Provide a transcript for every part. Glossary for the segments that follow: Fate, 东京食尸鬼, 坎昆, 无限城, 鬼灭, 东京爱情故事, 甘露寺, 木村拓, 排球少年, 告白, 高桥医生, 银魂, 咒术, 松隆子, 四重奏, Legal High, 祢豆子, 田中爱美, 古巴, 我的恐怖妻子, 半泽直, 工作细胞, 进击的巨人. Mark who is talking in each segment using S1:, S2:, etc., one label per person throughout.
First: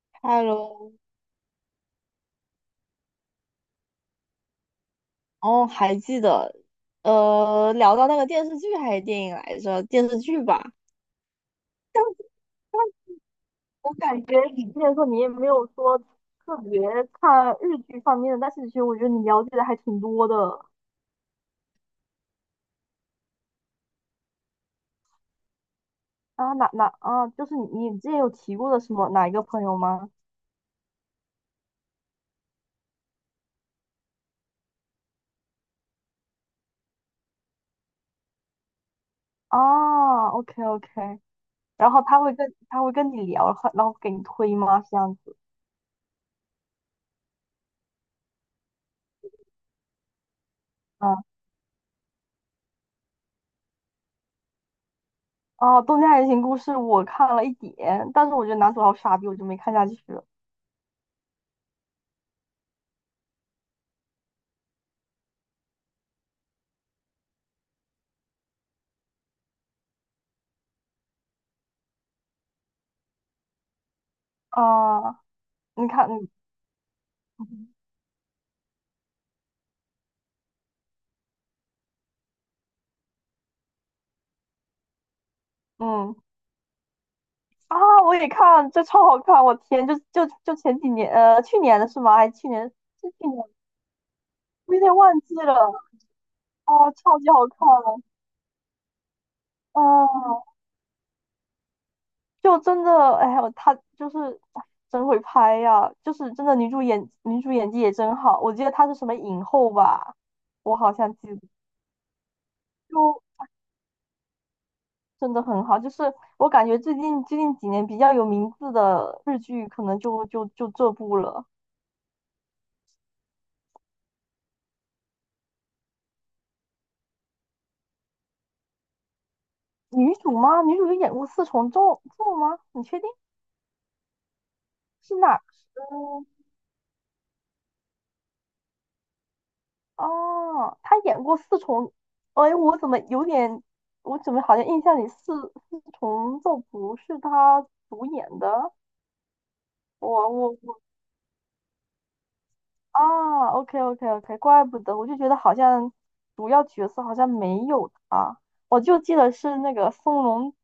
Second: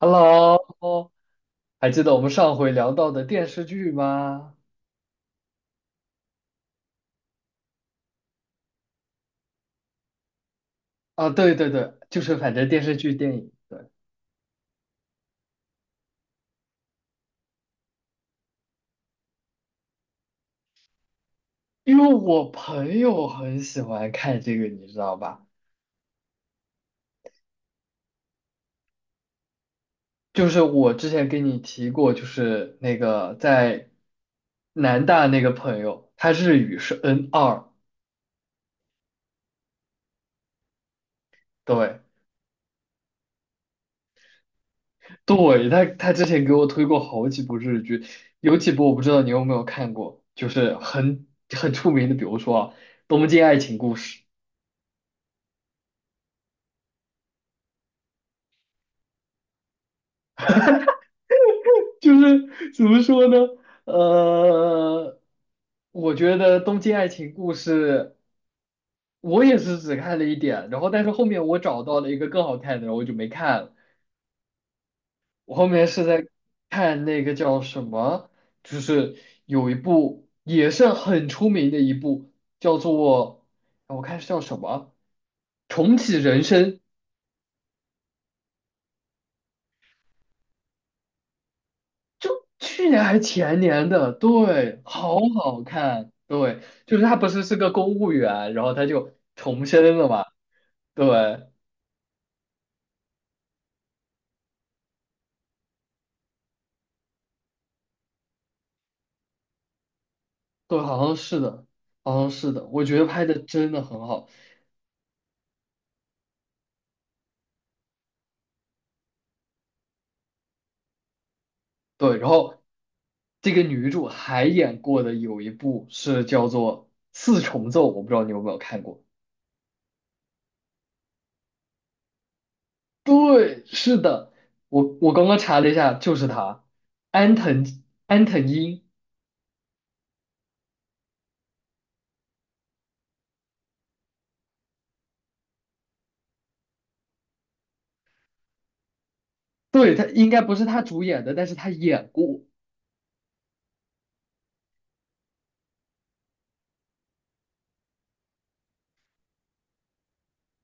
S1: Hello，
S2: Hello。
S1: 还记得我们上回聊到的电视剧吗？
S2: 哦，还记得。聊到那个电视剧还是电影来着？电视剧吧。
S1: 啊，对对对，
S2: 但
S1: 就
S2: 是
S1: 是反正电视剧、电影，对，
S2: 我感觉你之前说你也没有说特别看日剧方面的，但是其实我觉得你了解的还挺多的
S1: 因为我朋友很喜欢看这个，你知道吧？
S2: 啊。哪啊，就是你之前有提过的什么哪一个朋友吗？
S1: 就是我之前跟你提过，就是那个在南大那个朋友，他日语是 N2，
S2: 啊，OK OK。然
S1: 对
S2: 后他会跟你聊，然后给你推吗？这样子。
S1: 对，他之前给我推过好几部日剧，有几部我不知道你有没有看过，就是
S2: 嗯。
S1: 很出名的，比如说啊东京爱情故事》。
S2: 哦、啊，《东京爱情故事》我看了一点，但是我觉得男主好傻逼，我就没看下去了。
S1: 就是怎么说呢？呃，我觉得《东京爱情故事》，我也是只看了一点，然后但是后面我找到了一个更好看的，然后我就没看了
S2: 啊，
S1: 我后面
S2: 你
S1: 是
S2: 看。
S1: 在
S2: 嗯
S1: 看那个叫
S2: 嗯
S1: 什么，就是有一部也是很出名的一部，叫做我看是叫什么《重
S2: 嗯。
S1: 启人生》，
S2: 啊，我也看，这超好看！我天，就前几年，去年的是吗？
S1: 就
S2: 还去年
S1: 去年
S2: 是
S1: 还
S2: 去年，
S1: 前年的，
S2: 我
S1: 对，
S2: 有点
S1: 好
S2: 忘记
S1: 好
S2: 了。
S1: 看，对，
S2: 哦，
S1: 就是他
S2: 超
S1: 不
S2: 级
S1: 是
S2: 好
S1: 是
S2: 看
S1: 个公
S2: 了。
S1: 务员，然后他就重生了嘛，
S2: 嗯、
S1: 对，
S2: 就真的，哎呀，他就是哎，真会拍呀、就是真的女主演技也真好。我记得她是什么影后吧，我
S1: 对，
S2: 好
S1: 好
S2: 像
S1: 像
S2: 记
S1: 是
S2: 得。
S1: 的，好像是的，我觉得
S2: 就
S1: 拍的真的很好，
S2: 真的很好。就是我感觉最近几年比较有名字的日剧，可能就这部了。
S1: 对，然后这个女主还演过的有一部是叫做《四重奏》，我不知道你有没有看过，
S2: 女主吗？女主有演过《四重奏》？奏吗？你确定
S1: 对，是的，我
S2: 是
S1: 刚
S2: 哪？
S1: 刚查了一下，就
S2: 嗯。
S1: 是他，安藤安藤樱，
S2: 哦，她演过《四重》。哎，我怎么有点，我怎么好像印象里《四重奏》不是她主演的？
S1: 对，他
S2: 我
S1: 应该
S2: 我
S1: 不是他
S2: 我
S1: 主演的，但是他演过。
S2: 啊，OK OK OK，怪不得，我就觉得好像主要角色好像没有她，我就记得是那个松隆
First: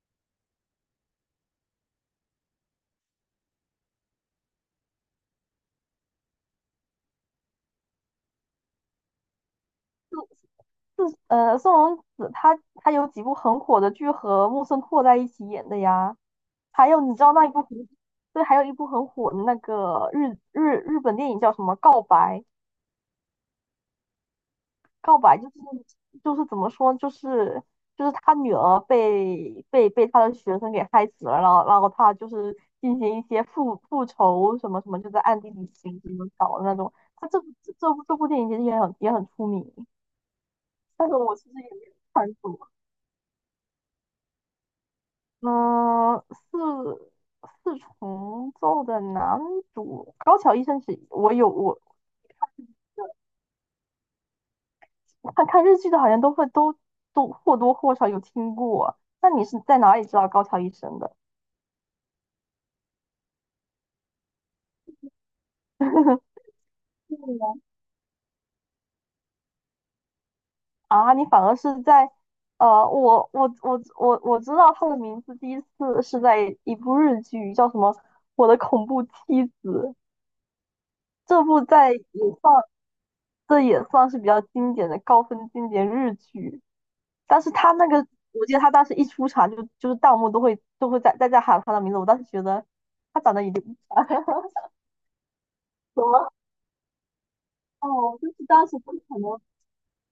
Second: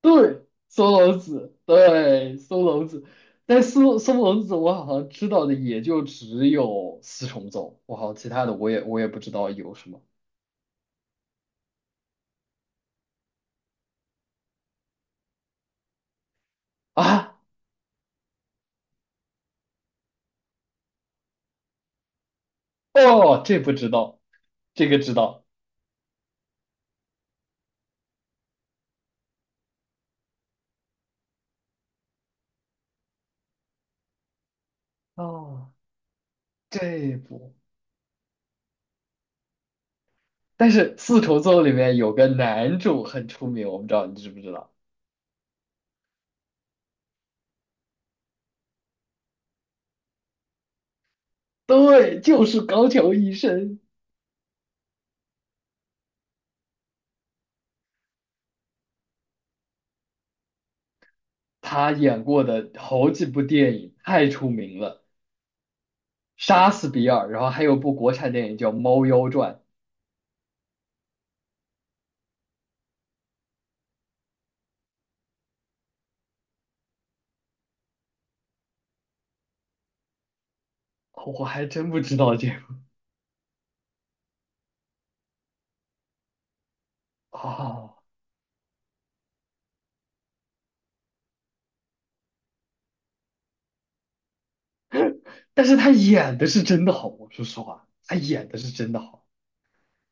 S1: 对，松隆子，对，松隆子，但松隆子我好像知道的也就只有四重奏，我好像其他的我也不知道有什么
S2: 子。松隆子她有几部很火的剧和木村拓在一起演的呀。还有你知
S1: 啊，
S2: 道那一部很，对，还有一部很火的那个日本电影叫什么？《告白》？
S1: 哦，这不知道，这个知
S2: 告白就
S1: 道，
S2: 是就是怎么说，就是他女儿被他的学生给害死了，然后他就是进行一些复仇什么什么，就在暗地里
S1: 哦，
S2: 行什么搞的那种。
S1: 这
S2: 他这部
S1: 不，
S2: 这部这部电影其实也很出名。
S1: 但是
S2: 但是
S1: 四
S2: 我
S1: 重
S2: 其实
S1: 奏里
S2: 也
S1: 面有个男主很出名，我不知道你知不知道？
S2: 嗯四四重奏的男主高桥医生是，我
S1: 对，就是高桥医生，
S2: 看看日剧的，好像都会都或多或少有听过。那你是在哪里知道高桥医生的？
S1: 他演过的好几部电影太出名了，《杀死比尔》，然后还有部国产电影叫《猫妖传》。
S2: 啊，你反而是在，我知道他的名字，第一次是在一部日剧，叫什么《我的恐怖妻子》。
S1: 哦
S2: 这
S1: 我
S2: 部
S1: 还真
S2: 在
S1: 不
S2: 也
S1: 知道这个
S2: 算这也算是比较经典的高分经典日剧。但是他那
S1: 哦，
S2: 个，我记得他当时一出场就是弹幕都会在喊他的名字。我当时觉得他长得有点
S1: 但是他
S2: 怎么？
S1: 演的是真的好，我说实话，他
S2: 哦，就是
S1: 演的
S2: 当
S1: 是
S2: 时
S1: 真
S2: 不
S1: 的
S2: 可
S1: 好。
S2: 能，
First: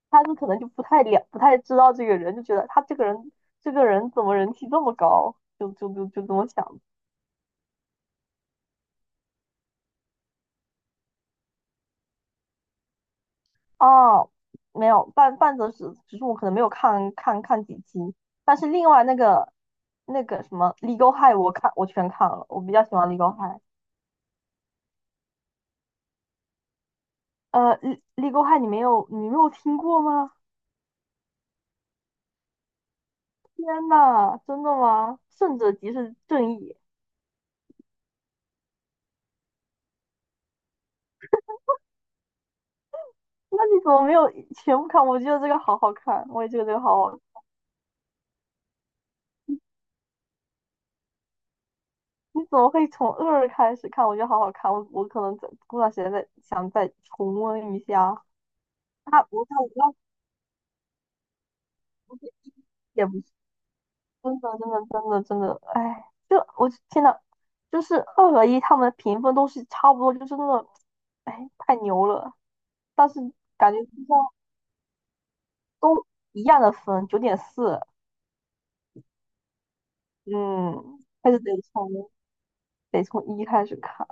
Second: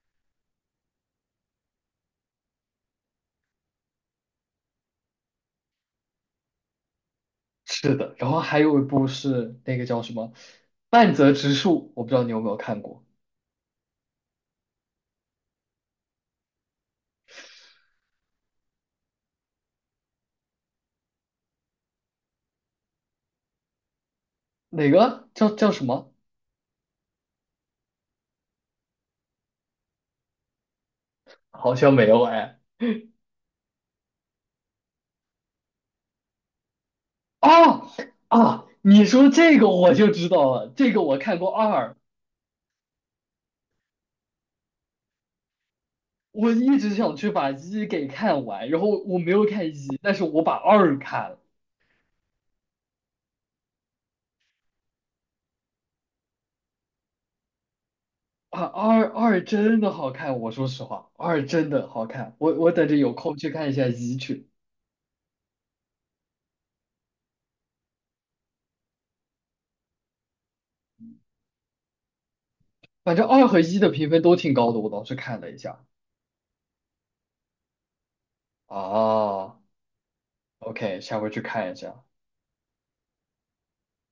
S2: 他们可能就不太了，不太知道这个人，就觉得他这个人，怎么人气这么高，就这么想的。
S1: 是的，然后还有一部是那个叫什么《半泽直树》，我不知道你有没有看过，
S2: 哦，没有。半泽直只是我可能没有看看几集。但是另外那个什么《Legal High》，我全看了，我比较喜欢《Legal High》。
S1: 哪个叫叫什么？
S2: Legal High》你没有听过吗？
S1: 好像没有哎。
S2: 天呐，真的吗？胜者即是正义。
S1: 啊啊！你说这个我就知道了，这个我看过二，
S2: 那你怎么没有全部看？我觉得这个好好看，我也
S1: 我
S2: 觉得这
S1: 一
S2: 个
S1: 直
S2: 好
S1: 想
S2: 好。
S1: 去把一给看完，然后我没有看一，但是我把二看了。
S2: 你怎么会从二开始看？我觉得好好看，我可能在过段时间再想再重温一下。
S1: 啊，二二
S2: 我看我
S1: 真的
S2: 那
S1: 好看，我说实话，二真的好
S2: 不是，
S1: 看，我等着
S2: 也
S1: 有
S2: 不是，
S1: 空去看一下一
S2: 真
S1: 去。
S2: 的，真的，真的，真的，哎，就我天呐，就是二和一他们的评分都是差不多，就是那种，哎，太牛了。但
S1: 反
S2: 是
S1: 正二和
S2: 感
S1: 一
S2: 觉就
S1: 的评
S2: 像
S1: 分都挺高的，我当时看了一下。
S2: 都一样的分，9.4。
S1: 啊，OK，
S2: 嗯，
S1: 下回
S2: 还是
S1: 去
S2: 得
S1: 看一下。
S2: 从得从一开始看。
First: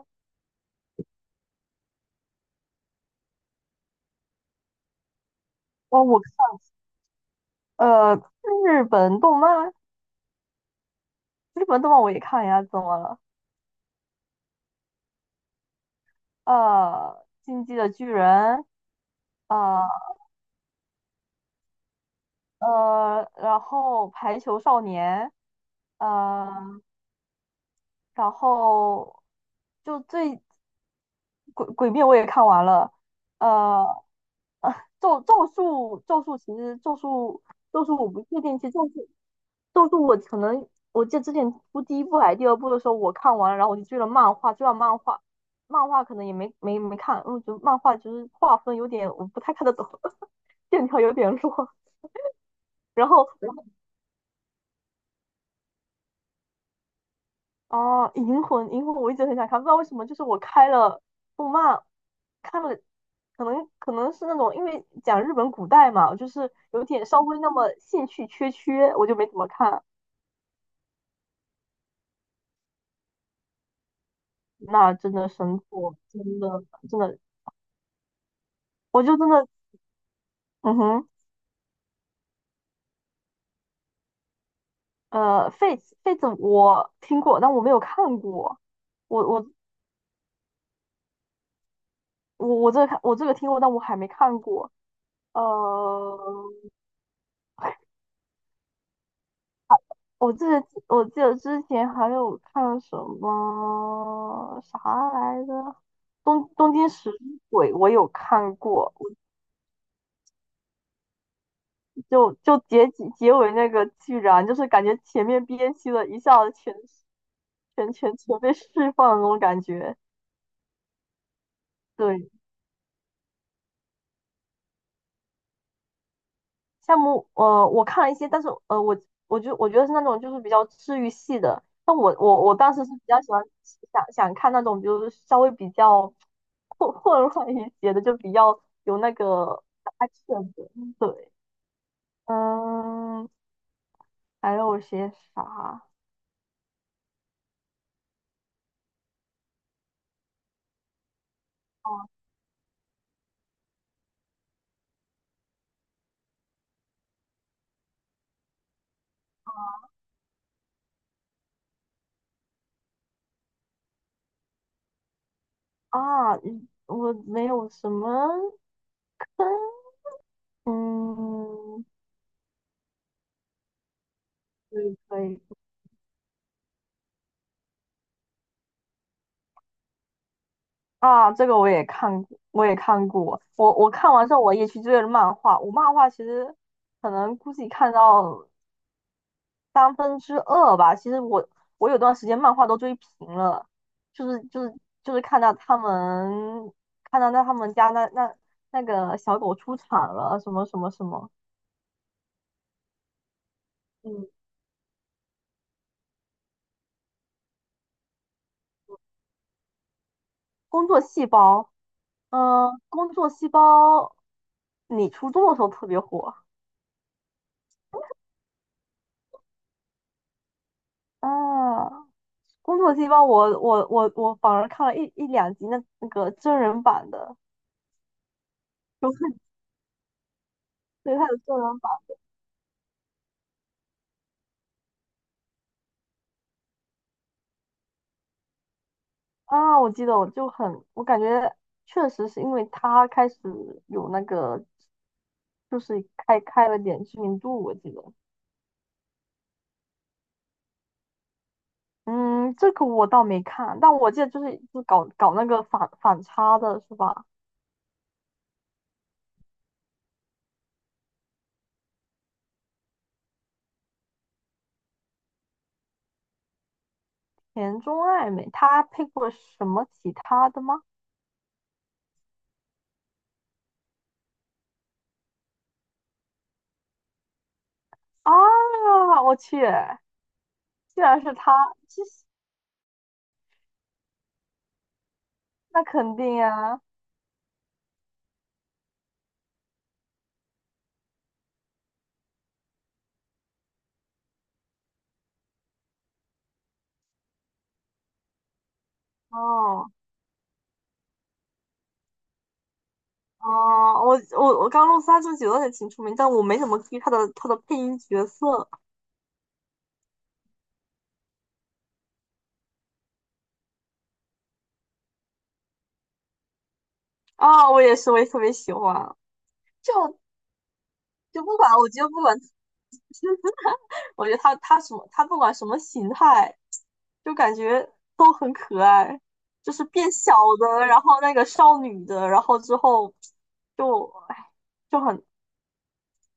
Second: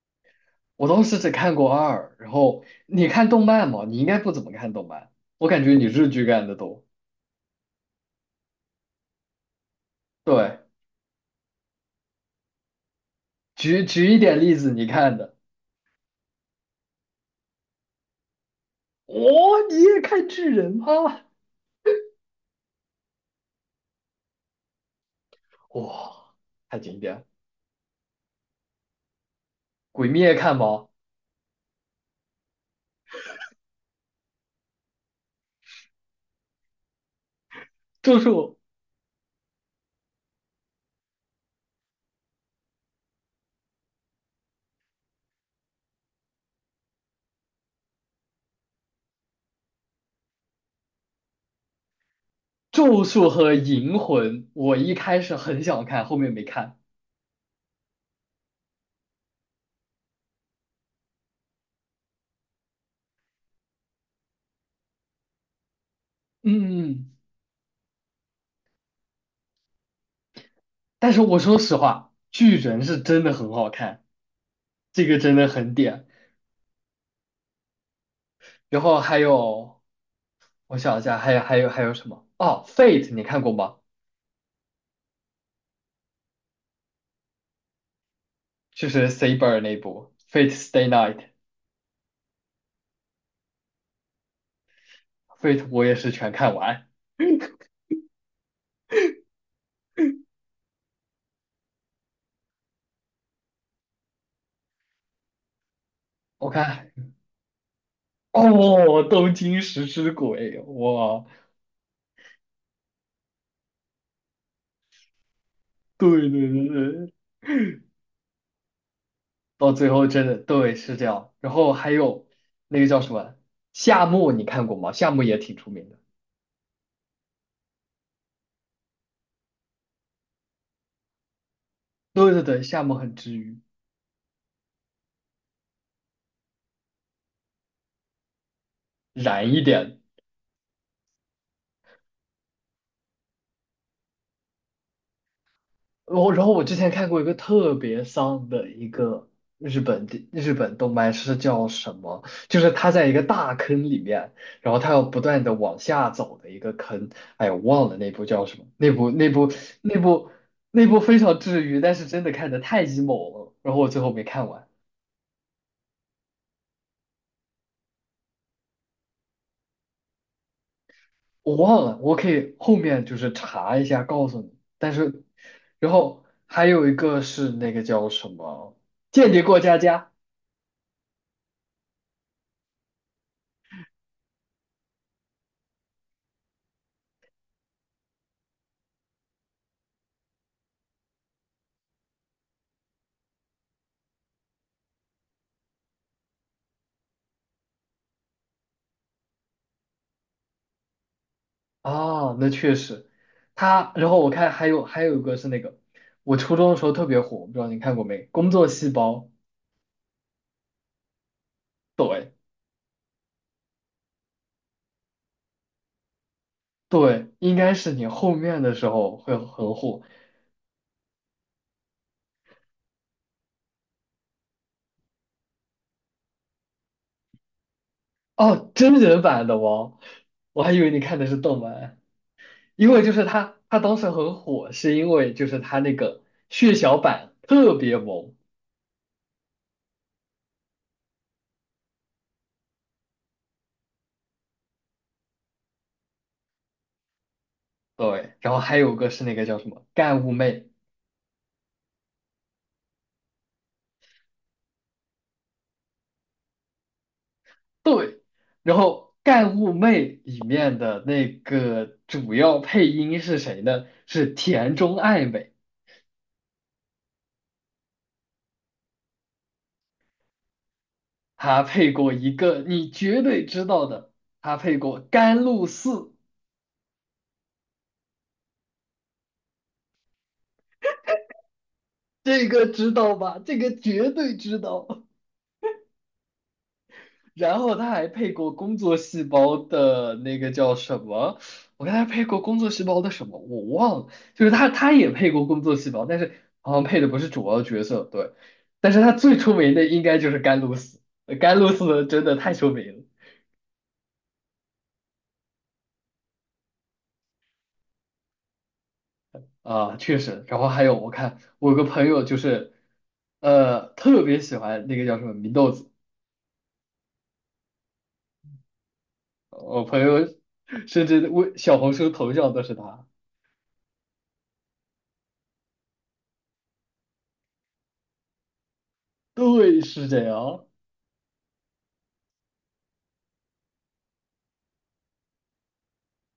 S1: 我当时只看过二，然后你看动漫吗？你应该不怎么看动漫，我感觉你
S2: 哦，
S1: 日
S2: 我
S1: 剧看的
S2: 看
S1: 多。
S2: 呃日本动漫，
S1: 对，
S2: 日本动漫我也看呀，怎么了？
S1: 举举一点例子，你看的。
S2: 进击的巨人。
S1: 哇，你
S2: 呃
S1: 也看巨人吗？
S2: 然后排球少年。
S1: 哇，
S2: 呃，
S1: 太经典了
S2: 然后就
S1: 鬼灭
S2: 最
S1: 看吗？
S2: 鬼灭我也看完了。呃，呃咒术其实咒术我
S1: 就
S2: 不
S1: 是
S2: 确
S1: 我
S2: 定，其实咒术我可能我记得之前出第一部还是第二部的时候我看完了，然后我就追了漫画，追了漫画。漫画可能也没看，因为我觉得漫画就是画风有点我不太看得懂，线条有点弱。
S1: 咒
S2: 然
S1: 术
S2: 后
S1: 和银魂，我一开始很想看，后面没看。
S2: 哦，《银魂》，银魂我一直很想看，不知道为什么，就是我开了动漫，看了，可能是那种因为讲日本古代嘛，就是
S1: 嗯，
S2: 有
S1: 嗯
S2: 点
S1: 嗯
S2: 稍微那么兴趣缺缺，我就没怎么看。
S1: 但是我说实话，巨人是真的很好看，
S2: 那
S1: 这
S2: 真
S1: 个
S2: 的
S1: 真的
S2: 神
S1: 很
S2: 作，
S1: 点。
S2: 真的真的。
S1: 然后
S2: 我就
S1: 还
S2: 真的，
S1: 有，
S2: 嗯
S1: 我想一
S2: 哼。
S1: 下，还有什么？哦，Fate 你看过吗？
S2: Fate 我听过，但我没有看过。
S1: 就是
S2: 我我
S1: Saber 那部 Fate Stay Night，Fate
S2: 我这个看我这个听过，但我还没看过。
S1: 我也是全
S2: 呃，
S1: 看完。
S2: 我记得之前还有看什么啥来着，
S1: 我
S2: 东京
S1: 看，
S2: 食尸鬼我有看过。
S1: 哦，东京食尸鬼，哇，
S2: 就结局那个居然就是感觉前面憋屈了一
S1: 对
S2: 下
S1: 对
S2: 子
S1: 对
S2: 全
S1: 对。
S2: 全全全被释放的那种感
S1: 到最
S2: 觉。
S1: 后真的对是这样。然后还有
S2: 对。
S1: 那个叫什么夏目，你看过吗？夏目也挺出名的。
S2: 项目，我看了一些。但是呃，我觉得是那种就是比较治愈系的。但我
S1: 对对对，
S2: 当
S1: 夏
S2: 时是
S1: 目
S2: 比
S1: 很
S2: 较喜
S1: 治
S2: 欢
S1: 愈，
S2: 想想看那种，就是稍微比较混乱一些的，就比较有那
S1: 燃一
S2: 个
S1: 点。
S2: action 的。对。嗯。还有些啥？
S1: 然后我之前看过一个特别丧的一个日本动漫是叫什
S2: 哦，
S1: 么？就是他在一个大坑里面，然后他要不断的往下走的一个坑。哎呀，我忘了那部叫什么？那部那部非常治愈，但是真的看的太 emo 了，然后我最后没看完。
S2: 啊，嗯，我没有什么。
S1: 我忘
S2: 嗯。
S1: 了，我可以后面就是查一下告诉你。
S2: 可
S1: 但
S2: 以
S1: 是，
S2: 可以。
S1: 然后还有一个是那个叫什么《间谍过家家》
S2: 啊，这个我也看过，我也看过。我我看完之后，我也去追了漫画。我漫画其实可能估计看到2/3吧。其实我有段时间漫画都追平了。就是就是就是看到他们，看到他们家那个小狗出场了，什么什么什么。
S1: 啊，那确实，他。然后
S2: 嗯，
S1: 我看还有一个是那个，我初中的时候特别火，我不知道你看过没，《工作细胞》。
S2: 工作细胞。
S1: 对
S2: 嗯、工作细胞。你初中的时候特别火。
S1: 对，应该是你后面的时候会很火
S2: 啊。工作细胞我反而看了一两集那真人版的。
S1: 哦，真
S2: 就
S1: 人
S2: 看
S1: 版的哦，我还以为你
S2: 对，
S1: 看的
S2: 他
S1: 是
S2: 有真
S1: 动
S2: 人版。
S1: 漫。因为就是他当时很火，是因为就是他那个血小板特别萌，
S2: 啊，我记得我就很，我感觉确实是因为他开始有那个，就是开开了点知名度，我记得。
S1: 对，然后还有个是那个叫什么干物妹，
S2: 嗯，这个我倒没看，但我记得就是就搞那个反差的是吧？
S1: 对，然后干物妹里面的那个主要配音是谁呢？是田中爱美，
S2: 田中爱美他配过什么其他的吗？
S1: 她配过一个你绝对知道的，她配过甘露寺，
S2: 啊，我去，竟然是她。这，
S1: 这个知道吧？这个绝对知道。
S2: 那肯定啊。
S1: 然后他还配过工作细胞的那个叫什么？我看他配过工作细胞的什么，我忘了。就是他也配过工作细胞，但是好像配的不是主要角色，对。但是他最出名的
S2: 哦。
S1: 应该就是甘露寺，甘露寺真的太出名
S2: 哦，我刚入三这九也挺出名，但我没怎么注意他的他的配音角色。
S1: 了啊，确实。然后还有我看我有个朋友就是，特别喜欢那个叫什么祢豆子，
S2: 啊、我也是，我也特别喜欢。
S1: 我朋
S2: 就
S1: 友甚至
S2: 就
S1: 微
S2: 不管，
S1: 小
S2: 我
S1: 红
S2: 觉得
S1: 书
S2: 不
S1: 头
S2: 管，
S1: 像都是他。
S2: 我觉得他不管什么形态，就感觉都很可爱，就
S1: 对，
S2: 是
S1: 是
S2: 变
S1: 这
S2: 小
S1: 样，
S2: 的，然后那个少女的，然后之后就，哎，就很，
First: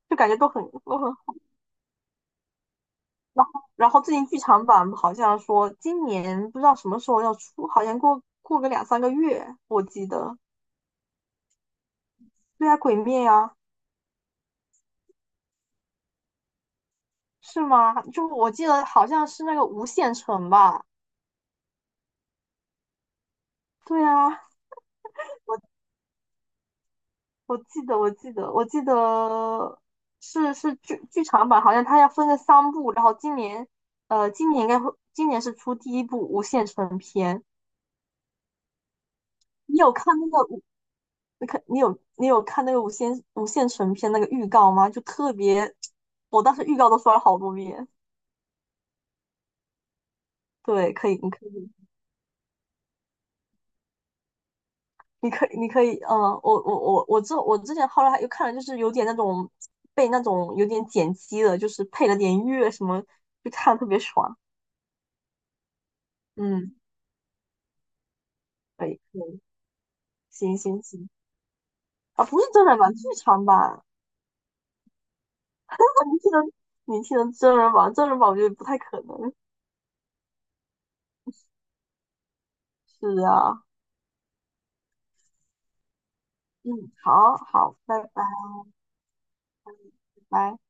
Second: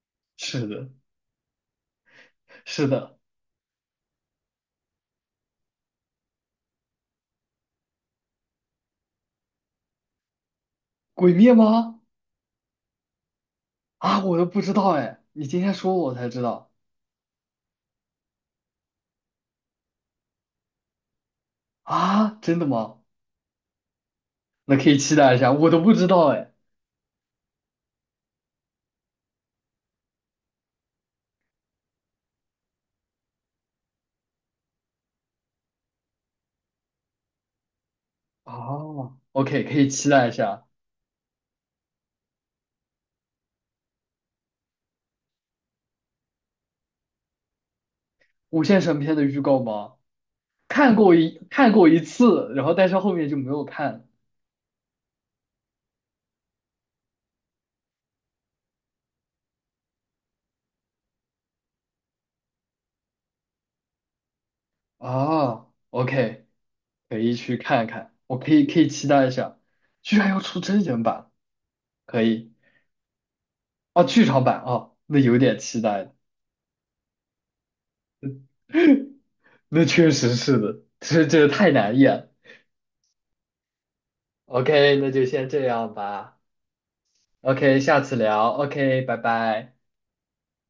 S2: 就感觉都很，
S1: 是的。是的，
S2: 然后最近剧场版好像说今年不知道什么时候要出，好像过个两三个月，我记得。
S1: 鬼灭吗？
S2: 对啊，鬼灭呀。
S1: 啊，我都不知道哎，你今天说我才知道
S2: 是吗？就我记得好像是那个无限城吧？
S1: 啊，真的吗？
S2: 对啊。
S1: 那可以期待一下，我都不知道哎。
S2: 我记得，我记得，我记得是剧场版，好像它要分个三部，然后今年，今年应该会，今年是出第一部无限城篇。
S1: 哦，OK，可
S2: 你
S1: 以
S2: 有看
S1: 期待
S2: 那
S1: 一
S2: 个无？
S1: 下
S2: 你有看那个无限城篇那个预告吗？就特别，我当时预告都刷了好多遍。
S1: 《无限神篇》的预告吗？
S2: 对，
S1: 看
S2: 可
S1: 过
S2: 以，你
S1: 一
S2: 可以。
S1: 看过一次，然后但是后面就没有看
S2: 你可以，你可以。嗯，我之前后来还又看了，就是有点那种被那种有点剪辑的，就是配了点乐什么，就看得特别爽。
S1: 啊。OK，
S2: 嗯，
S1: 可以去看看，我可以
S2: 可以
S1: 期
S2: 可
S1: 待一
S2: 以。
S1: 下，居然要
S2: 行
S1: 出真
S2: 行
S1: 人
S2: 行。
S1: 版，可
S2: 啊，不是
S1: 以
S2: 真人版，剧场版。
S1: 啊，剧场版啊，那有点期 待
S2: 你听的你听的真人版，真人版我觉得不太可能。
S1: 那确实是的，这太难演。
S2: 是啊。
S1: OK，那就先这样吧。
S2: 嗯。好好，
S1: OK，
S2: 拜
S1: 下次
S2: 拜
S1: 聊。OK，拜拜。
S2: 拜。